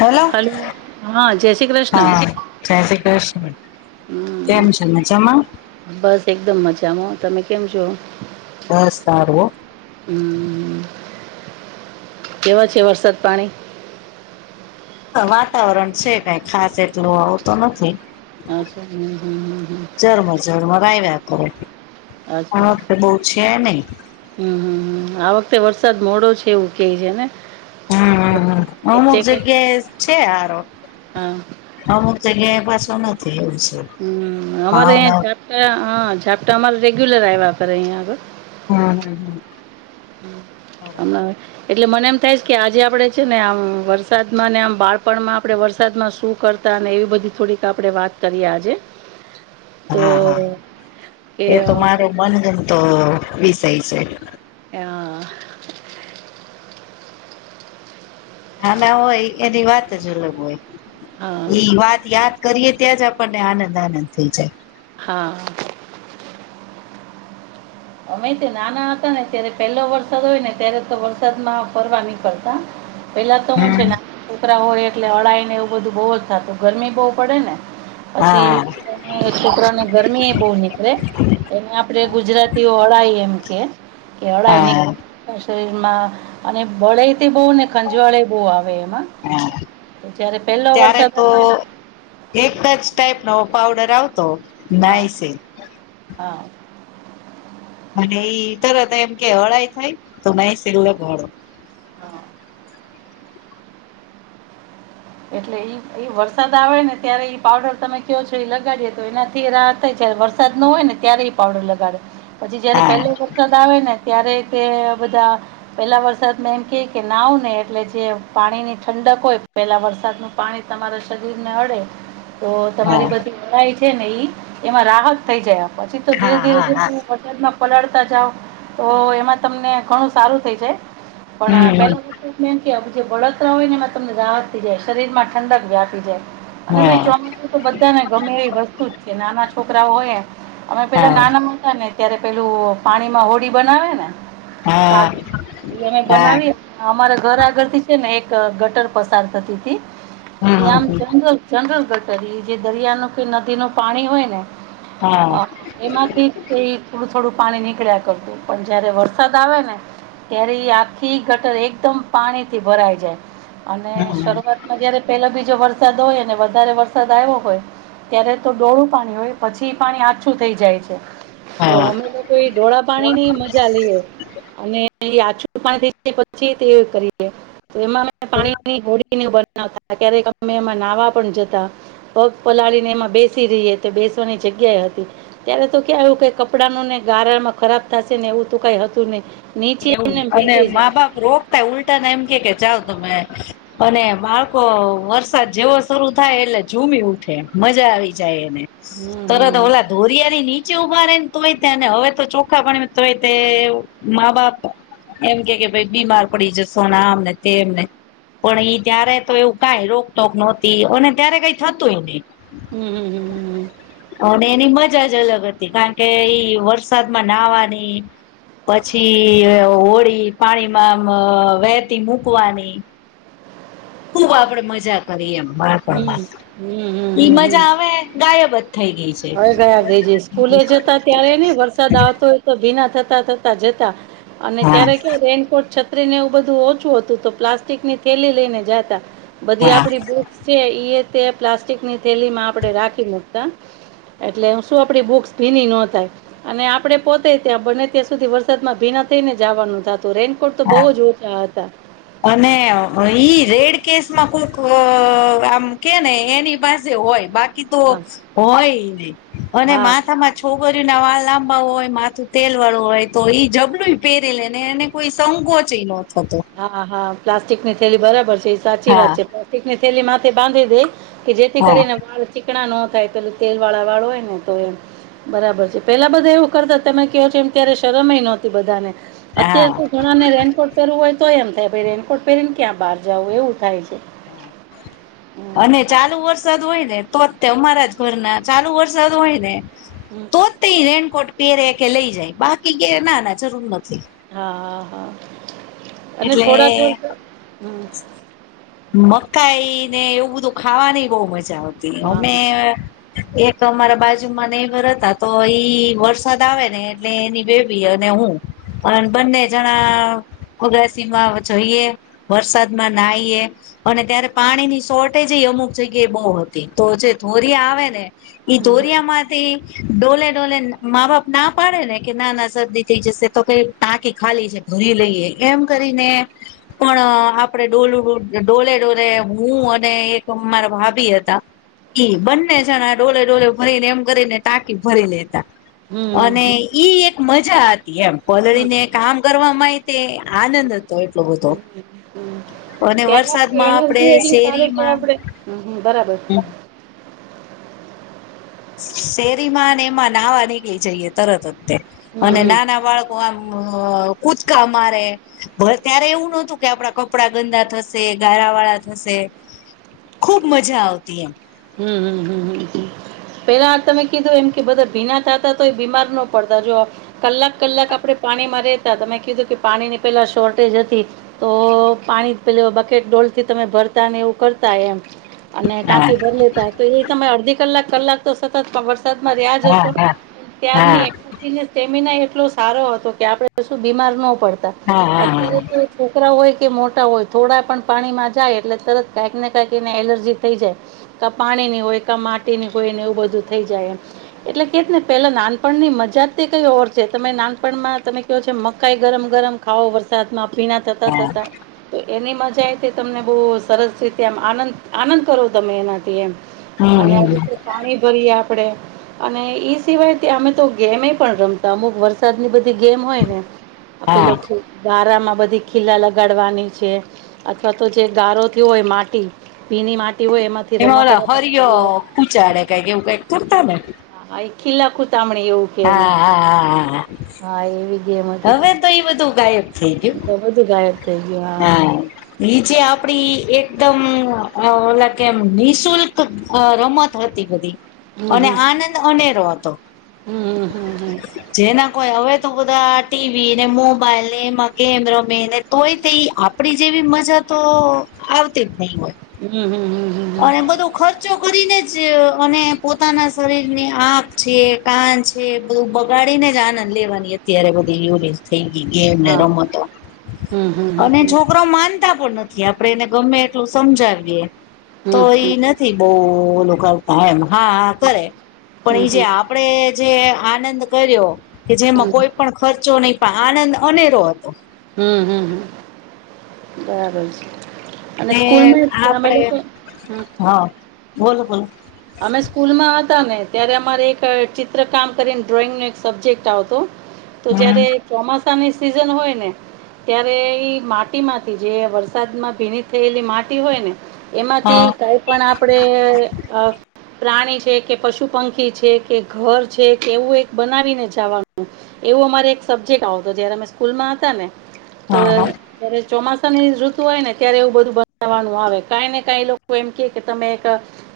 Hello hello, હા જય શ્રી ક્રષ હા જય શ્રી ક્રષ્ણ હમ, કેમ છે મજામાં? બસ એકદમ મજામાં. તમે કેમ છો? બસ સારું હો. હમ કેવા છે વરસાદ પાણી. વાતાવરણ છે કઈ ખાસ એટલું આવતું નથી. અચછા હમ હમ હ હ. જરમરાઈ રાખો અચ્છા હા ક બહુ છે નહી. હમ હમ હમ આ વખતે વરસાદ મોડો છે એવું કેહ છે ને. હમ હમ હ અમુક વચ્ચે કઈ જગ્યાએ છે હારો. હા અમુક જગ્યાએ પાછો નથી એવું છે. હ અમારેં આઇ ભાવના ઝાપટા હ ઝાપટા અમારે રેગ્યુલર આવ્યા કરે અહીયાં આગળ. હમ હમ હમ. હમ અને એટલે મને એમ થાય છ કે આજે આપણે છે ને આમ વરસાદમાં ને આમ બાળપણમાં આપણે વરસાદમાં શું કરતા અને એવી બધી થોડીક આપડે વાત કરીએ આજે. તો હા હા કે એ તો અ, મારે મનગમતો વિષય છે. એ હ નાના હોયએ એની વાત જ અલગ હોય હા ઈ વાત યાદ કરીએ ત્યાં જ આપણને આનંદ આનંદ થઈ જાય. હા. અમે તો નાના હતા ને ત્યારે પહેલો વરસાદ હોય ને ત્યારે તો વરસાદમાં ફરવા નીકળતા. પેહલા તો હું હમ છે ના છોકરા હોય એટલે અળાઈ ને એવું બધું બહુ જ થાતું ગરમી બહુ પડે ને. પછી હા [unintelligible] છોકરાઓને ગરમી એ બહુ નીકળે એને આપડે ગુજરાતીઓ અળાઈ એમ કે. કે અળાય નિક હા શરીર માં અને બળે તે બહુ ને ખંજવાળે બહુ આવે એમાં હા જયારે પહેલો ત્યારે વરસાદ તો આવે ને એક જ ટાઈપનો પાવડર આવતો. હા નાઈસિલ હા. અને એઈ તરત એમ કે અળાઈ થાય તો નાઈસિલ લગાળો. હા. એટલે ઈ એ વરસાદ આવે ને ત્યારે એ પાવડર તમે કયો છો એ લગાડીએ તો એનાથી રાહાત થાય જ્યારે વર વરસાદ ન હોય ને ત્યારે એ પાવડર લગાડે પછી જયારે હા પહેલો વરસાદ આવે ને ત્યારે તે બધા પેહલા વરસાદ એમ કે કે નાવ ને એટલે જે પાણીની ઠંડક હોય પેલા વરસાદ વરસાદનું પાણી તમારા શરીર ને અડે તો હા તમારી બધી છે ને ઈ એમાં રાહત થઈ. જયા પછી તો ધીરે હા હા હા ધીરે પલાળતા જાવ તો એમાં તમને ઘણું સારું થઈ જાય પણ હમ પેલા મે એમ કે જે બળતરા હોય. ને એમાં તમને રાહત થઈ જાય, શરીર માં ઠંડક વ્યાપી જાય. અને હા ભાઈ ચોમાસું તો બધાને ગમે એવી વસ્તુ જ છે નાના છોકરા હોય અમે પેલા હા નાના હતા ને ત્યારે પેલું પાણીમાં હોડી બનાવે ને હા હા બનાવી એ અમારા ઘર આગળ થી છે ને એક ગટર પસાર થતી હતી થી ત્યા હમ આમ જંગલ જંગલ ગટર એ જે દરિયા ન કે નદીનું પાણી હોય ને હા એમાંથી તે થોડું થોડું પાણી નીકળ્યા કરતું પણ જયારે વરસાદ આવે ને ત્યારે ઈ આખી ગટર એકદમ પાણીથી ભરાઈ જાય અને હમ શરૂઆતમાં જયારે પેલો બીજો વરસાદ હોય ને વધારે વરસાદ આવ્યો હોય ત્યારે તો ડોળું પાણી હોય પછી એ પાણી આછું થઈ જાય છે. તો હા અમે તો એ ડોળા પાણીની મજા લઈએ અમે એ આછું [unintelligible] પછી તે કરીએ તો એમાં પાણીની હોડીને બનાવતા ક્યારેક અમે એમાં નાહવા પણ જતા. પગ પલાળીને એમાં બેસી રહીએ તે બેસવાની જગ્યાએ હતી. ત્યારે તો ક્યાં આવ્યું કે કપડાંનું ને ગારામાં ખરાબ થશે ને એવું તો કાંઈ હતું નહીં. નીચે એવું એમને એમ અને બેસી મા જતા બાપ રોકતા ઉલટાને એમ કે કે જાવ તમે. અને બાળકો વરસાદ જેવો શરૂ થાય એટલે ઝૂમી ઉઠે મજા એને હમ તરત હમ ઓલા દોરિયાની નીચે ઉભા રે ને તોય તે અને હવે તો ચોખા પણ તોય તે મા બાપ એમ કે કે ભાઈ બીમાર પડી જસો ના આમને તે એમને પણ એઈ ત્યારે તો એવું કઈ રોક ટોક નોતી અને ત્યારે કઈ થતુંય નહી. હમ. અને એની મજા જ અલગ હતી. કારણ કે ઈ વરસાદમાં નાહવાની પછી હોળી પાણીમાં વહેતી મૂકવાની ખુબ આપડે મજા કરી એ એમ હમ બાળપણમાં હમ ઈ હમ હમ હમ મજા હવે ગાયબ થઈ ગઈ છે. હવે જવા દેજે સ્કૂલે જતા ત્યારે નઈ વર સાદ આવતો હોય તો ભીના થતા થતા જતા અને હા ત્યારે ક્યા રેનકોટ છત્રી ને એવું બધું ઓછું હતું તો પ્લાસ્ટિકની થેલી લઈને જાતા બધી હા આપડી બુક્સ છે તે પ્લાસ્ટિકની થેલીમાં આપણે રાખી મૂકતા એટલે શું આપડી બુક્સ ભીની ન થાય. અને આપડે પોતે ત્યાં બને ત્યાં સુધી વરસાદમાં ભીના થઈ ને જવાનું થતું રે રેનકોટ તો બોવ હા જ ઓછા હતા. અને ઈ રેડ કેસમાં કોક આમ કે ને એની પાસે હોય બાકી તો હા હોય નય અને હા માથામાં છોકરીઓ ના વાળ લાંબા હોય માથું તેલ વાળું હોય તો ઈ જબલું પહેરે લે ને એને કોઈ સંકોચે ન થતો. હા હા પ્લાસ્ટિકની થેલી બરાબર છે એ સાચી વાત હા છે પ્લાસ્ટિકની થેલી માથેથી બાંધી દે કે જેથી હા કરીને વાળ ચીકણા ન થાય. પેલું તેલ વાળા વાળ હોય ને તો એમ બરાબર છે, પેલા બધા એવું કરતા, તમે કહો છો, એમ ત્યારે શરમય નહોતી બધાને. અત્યારે હા તો ઘણા ને રેનકોટ પહેરવું હોય તો, એમ થાયાઈ, રેનકોટ પહેરીને, ક્યા બહાર જવું એવું થાય છે. હમ, [unintelligible] ચાલુ. વરસાદ હોય ને, તો ઘરના ચાલુ વરસાદ હોય ને. હમ. તો પહેરે કે લઈ જાય કે, ના ના જરૂર નથી. હા, હા, હા અને એટલે થોડાક વર્ષ હમ. મકાઈને એવું બધું ખાવાની બહુ મજા આવતી હા. અમે. એક અમારા બાજુમાં નેબર હતા, તો ઈ વરસાદ આવેને, એટલે એની અને હું પણ બંને જણા અગાસીમાં જઈએ વરસાદમાં નાઈએ. અને ત્યારે પાણીની શોર્ટેજએ અમુક જગ્યાએ બહુ હતી તો, જે ધોરી આવેને. એ ધોયૉ માં ડોલે ડોલે મા બાપ ના પાડેને કે, નાના શરદી થઈ જશે તો, કઈ ટાંકી ખાલી છે. ધોરી લઈએ, એમ કરીને, પણ આપડે ડોલડું ડોલે ડોલે, હું અને એક મારા ભાભી હતા. એ બંને જને ડોલે-ડોલે ભરીને, એમ કરીને ટાંકી ભરી લેતા. હમ, હમ, અને હમ, ઈ એક મજા હતી, એમ હમ, પલળીને કામ કરવા માય. તે આનંદ હતો, એટલો બધો અને વર્ એનાથી એટલી સારી કે, આપડે બરાબર. હા. શેરીમાં અને એમાં નાહાવા નીકળી જઈએ, તરતજ હમ, અને હમ. નાનાં બાળકો કૂદકા મારે. ત્યારે એવું નહતું કે, આપડા કપડા ગંદા થશે, ગારા વાળા થશે. ખુબ મજા આવતી એમ. હમ, હમ. પેલા તમે કીધું, એમ કે બધા ભીના થતા તો, એ બીમાર ના પડતા જો. કલાક, કલાક આપણે પાણી માં રહેેતા તમે કીધું કે, પાણીની પેલા શોર્ટેજ હતી. તો પાણી પેલુ બકેટ ડોલથી, તમે ભરતાને એવું કરતા એમ અને ટા હા તોએ તમે અડધી કલાક-કલાક તો સતત વરસાદ માં રહ્યા હા જશો, હા ત્યાર હા ન સ્ટેમિના એટલો સારો હતો કે, આપડે શું બીમાર પડતા, હા અત્યારે હા તો છોકરા હોય કે, મોટા હોય, થોડા પણ પાણીમાં જાય, એટલે તરત કંઈકને કાઈક એને એલર્જી થઈ જાય. કા પાણીની હોય કા, માટીની હોયને એવું બધું થઈ જાય. એટલે કે ને, પેલા નાનપણની મજા તે કઈ ઓર છે, તમે નાનપણમાં તમે કયો છે, મકાઈ ગરમ-ગરમ ખાવો, વરસાદમાં ભીના થતા, હા થતા તો, એની મજાએ, તમને બહુ સરસ રીતે આમ આનંદ આનંદ કરો. તમે એના થી એમ હમ અને હમ પાણી ભરીએ આપડે, અને ઈ સિવાય તો અમે તો ગેમેય પણ રમતા અમુક વર્ષ સર ની બધી ગેમ હોય ને, હા પેલો બારામાં બધી ખીલા લગાડવાની છે. અથવા તો જે ગારોથી હોય, માટી ભીની માટી હોય, એમાંથી એમાં ઓ રમકડા હરિય બનાવીએ કુચાડે કઈક એવું કઈક કરતા ને. હા, એ ખીલા ખુતામણે એવું કે એને હા, હા, હા, હા. હા, એવી. ગેમ હતી હવેતો, એ બધું ગાયબ થઈ એ ગયું તો બધું ગાયબ થઈ ગયું હા. નીચે આપડી એકદમ ઓલા કેમ નિઃશુલ્ક રમત હતી બધી. અને હા આનંદ અનેરો હતો, હમ હમ હમ હમ જેના કોઈ હવે તો બધા ટીવી ને, મોબાઈલ ને, એમાં ગેમ રમે તોય તે આપડી જેવી મજા તો આવતી જ નહીં હોય. હમ, હમ, હમ. હમ. અને બધો ચો કરીને જ અને પોતાના શરીરની આંખ છે, કાન છે. જે બ બગાડી જ આનંદ લેવાની અત્યારે બધી યુરી. ઠેન્ગી ગેમ ને, હા રમતો હમ હમ હમ અને હમ છોકરો માન તા પણ નથી, આપણે એને ગમે એટલું સમજાવીએ. હમ તો હમ ઈ નથી, બહુ લોકો એમ હા કરે, પણ એ જે હમ આપ. આપડે જે આનંદ કર્યો કે, જેમાં હમ કોઈ પણ ખર્ચો નહી. આનંદ અનેરો હતો. હમ, હમ, હમ, બરાબર છે. અને ને સ્કૂલમાં ય અમે આપડે લોકો. હા. બોલો, બોલો. અમે સ્કૂલ માં હતા ને, ત્યારે અમારે એક ચિત્ર કામ કરીને, ડ્રોઈંગનો એક સબ્જેક્ટ આવતો. તો હમ જયારે ચોમાસાની સિઝન હોય ને. ત્યારે ઈ માટીમાંથી જે વરસાદમાં ભીની થયેલી માટી હોય ને. એમાંથી હા કંઈ પણ આપણે અ પ્રાણી છે કે, પશુ પંખી છે કે, ઘર છે કે, એવું એક બનાવીને જાવાનું. એવો અમારે એક સબ્જેક્ટ આવતો, જયારે અમે સ્કૂલમાં હતા ને તો. હા હા ત્યારે ચોમાસાની ઋતુ હોય ને, ત્યારે એવું બધું બનાવાનું આવે, કાઈ ને કાઈ લોકો એમ કે કે તમે એક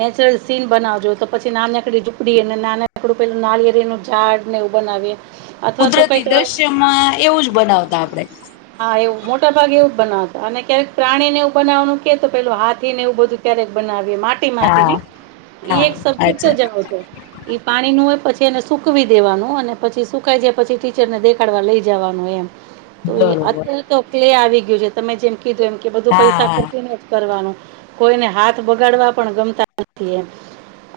નેચરલ. સીન બનાવજો તો, પછી નાનકડી ઝૂપડી અને નાનકડુ પેલું નાળિયેરનું ઝાડ ને એવું બનાવીએ. અથવા તો કંઈક કુદરતી દ્રશ્યમાં એવું જ બનાવતા આપડે. હા, એવું મોટા ભાગે એવું જ બનાવતા, અને ક્યારેક પ્રાણી ને, એવું બનાવાનું કે, તો પેલું હાથીને એવું બધું. ક્યારેક બનાવીએ માટીમાંથી હા હોં, ઈ હા એક સબ્જેક્ટ અચ્છા જ એવો છે. એ પાણીનું હોય, પછી એને સુકવી દેવાનું અને પછી સુકાઈ જાય, પછી ટીચરને દેખાડવા લઈ જવાનું એમ. તો બરોબર અત્યારે તો કલે આવી ગયું છે, તમે જેમ કીધું એમ કે, બધું હા પૈસા હા ખર્ચીને કરવાનું કોઈને હાથ બગાડવા પણ ગમતા નથી એમ.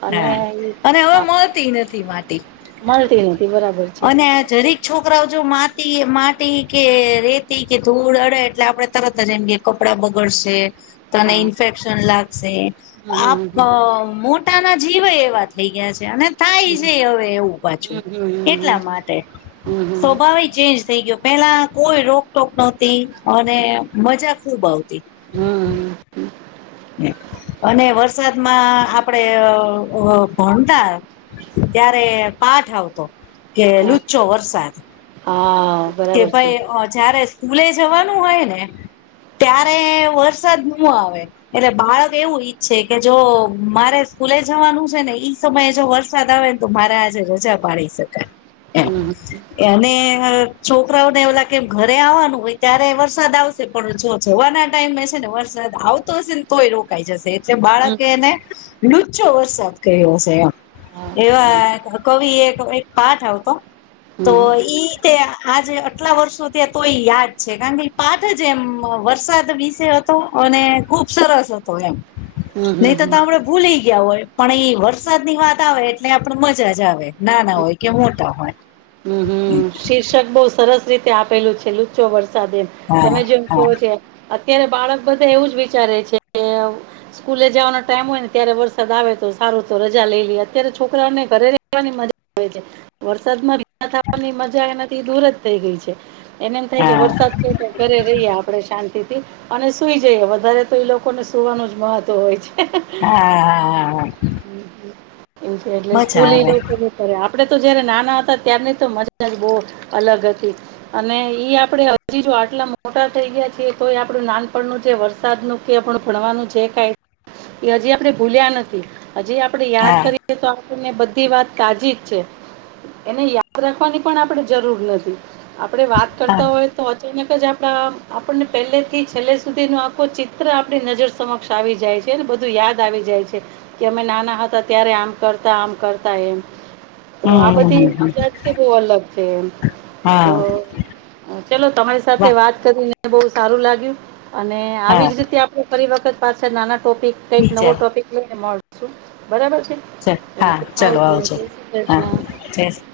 અને હા, ઈ અને હવે હા મળતી ય નથી, માટી મળતી નથી બરાબર છે અને આ જરીક છોકરાઓ જો માટી માટી કે, રેતી કે, ધૂળ અડે એટલે આપણે તરત જ એમ કે કપડાં બગડશે. તને હા ઇન્ફેક્શન લાગશે, હમ આ હમ હમ મો પોતાના જીવેય એવા થઈ ગયા છે, અને થાય હમ હમ હમ છે, હવે એવું પાછું હમ હમ હમ એટલા હમ માટે હમ હમ. સ્વભાવિક ચેન્જ થઈ ગયો, પેલા કોઈ રોકટોક ન હતી, અને મજા ખુબ આવતી. હમ. અને વરસાદમાં આપડે અ ભણતા. ત્યારે પાઠ આવ. તો કે લુચ્ચો વરસાદ હા કે બરાબર છે ભાઈ અ જ્યારે સ્કૂલે જવાનું હોયને ત્યારે વરસાદ ન આવે. એટલે બાળક એવું ઈચ્છે કે જો મારે સ્કૂલે જવાનું છે ને ઈ સમયે જો વરસાદ આવે ને તો મારે આજે રજા પાડી શકાય હમ એમ એને છોકરાઓને એવુ લાગે કે ઘરે આવવાનું હોય ત્યારે વરસાદ આવશે પણ જો જવાના ટાઈમ છે ને વરસાદ આવ તો જ તોય રોકાઈ જશે એટલે હમ બાળકે એને લુચ્ચો વરસાદ કહયો શે એમ. હા. જેવા કવિ એક એક પાઠ આવ તો હમ ઈ તે આજે અટલા વર્ષો થયા તોય યાદ છે કારણ કે ઈ પાઠ જ એમ વરસાદ વિશે અને ખુબ સરસ હતો એમ હમ નહી હમ તો હમ ભૂલી ગયા હોય પણ એ વરસાદની વાત આવે એટલે આપડે મજા જ આવે. નાના હોય કે મોટા હોય. હ હ શીર્ષક બઉ સરસ રીતે આપેલું છે લુચ્ચો વરસાદ એમ હા તમે જેમ હા ક્યો છો એમ અત્યારે બાળક બધા એવું જ વિચારે છે કે સ્કૂલે જવાનો ટાઈમ હોય ને ત્યારે વરસાદ આવે તો સારૂ તો રજા લઈ લઈએ અત્યારે છોકરાઓને ઘરે ની મજા આવે વરસાદમાં ભીના થવાની મજા એનાથી દૂર જ થઈ ગઈ છે. એને એમ થાય કે હા વરસાદ છે તો ઘરે રહીએ આપડે શાંતિથી અને સુઈ જઈએ વધારે તો એ લોકોને સુવાનું જ મહત્વ હોય છે. હા. એટલે સ્કૂલ મજા આવે લોકો કરે આપડે તો જયારે નાના હતા ત્યાર ની તો મજા જ બઉ અલગ હતી. અને ઈ આપડે હજી જો આટલા મોટા થઈ ગયા છી તો એ આપડું નાનપણનું જે વરસાદનું કે આપણ ભણવાનું જે કાઈ એ હજી આપણે ભૂલ્યા નથી. હજી આપડે યાદ હા કરીએ તો આપને બધી વાત તાજી જ છે એને યા યાદ રાખવાની પણ આપણે જરૂર નથી આપણે વાત હા કરતા હોય તો અચાનક જ આપ આપણને પહેલેથી છેલ્લે સુધીનું આખું ચિત્ર આપણી નજર સમક્ષ આવી જાય છે ને બધું યાદ આવી જાય છે. કે અમે નાના હતા ત્યારે આમ કરતા આમ કરતા એમ તો આ હમ બધી હમ મજા કે બોવ અલગ છે એમ તો હા ચલો તમારી સાથે વાહ વાત બઉ સારું લાગ્યું અને આવી હા જ રીતે આપ ફરી વખત પાછળ નાના ટોપિક કઈક નવો બીજા ટોપિક લઈને મળશું બરાબર છે. હા ચલો આવજો જય શ્રી હા કૃષ્ણ. જય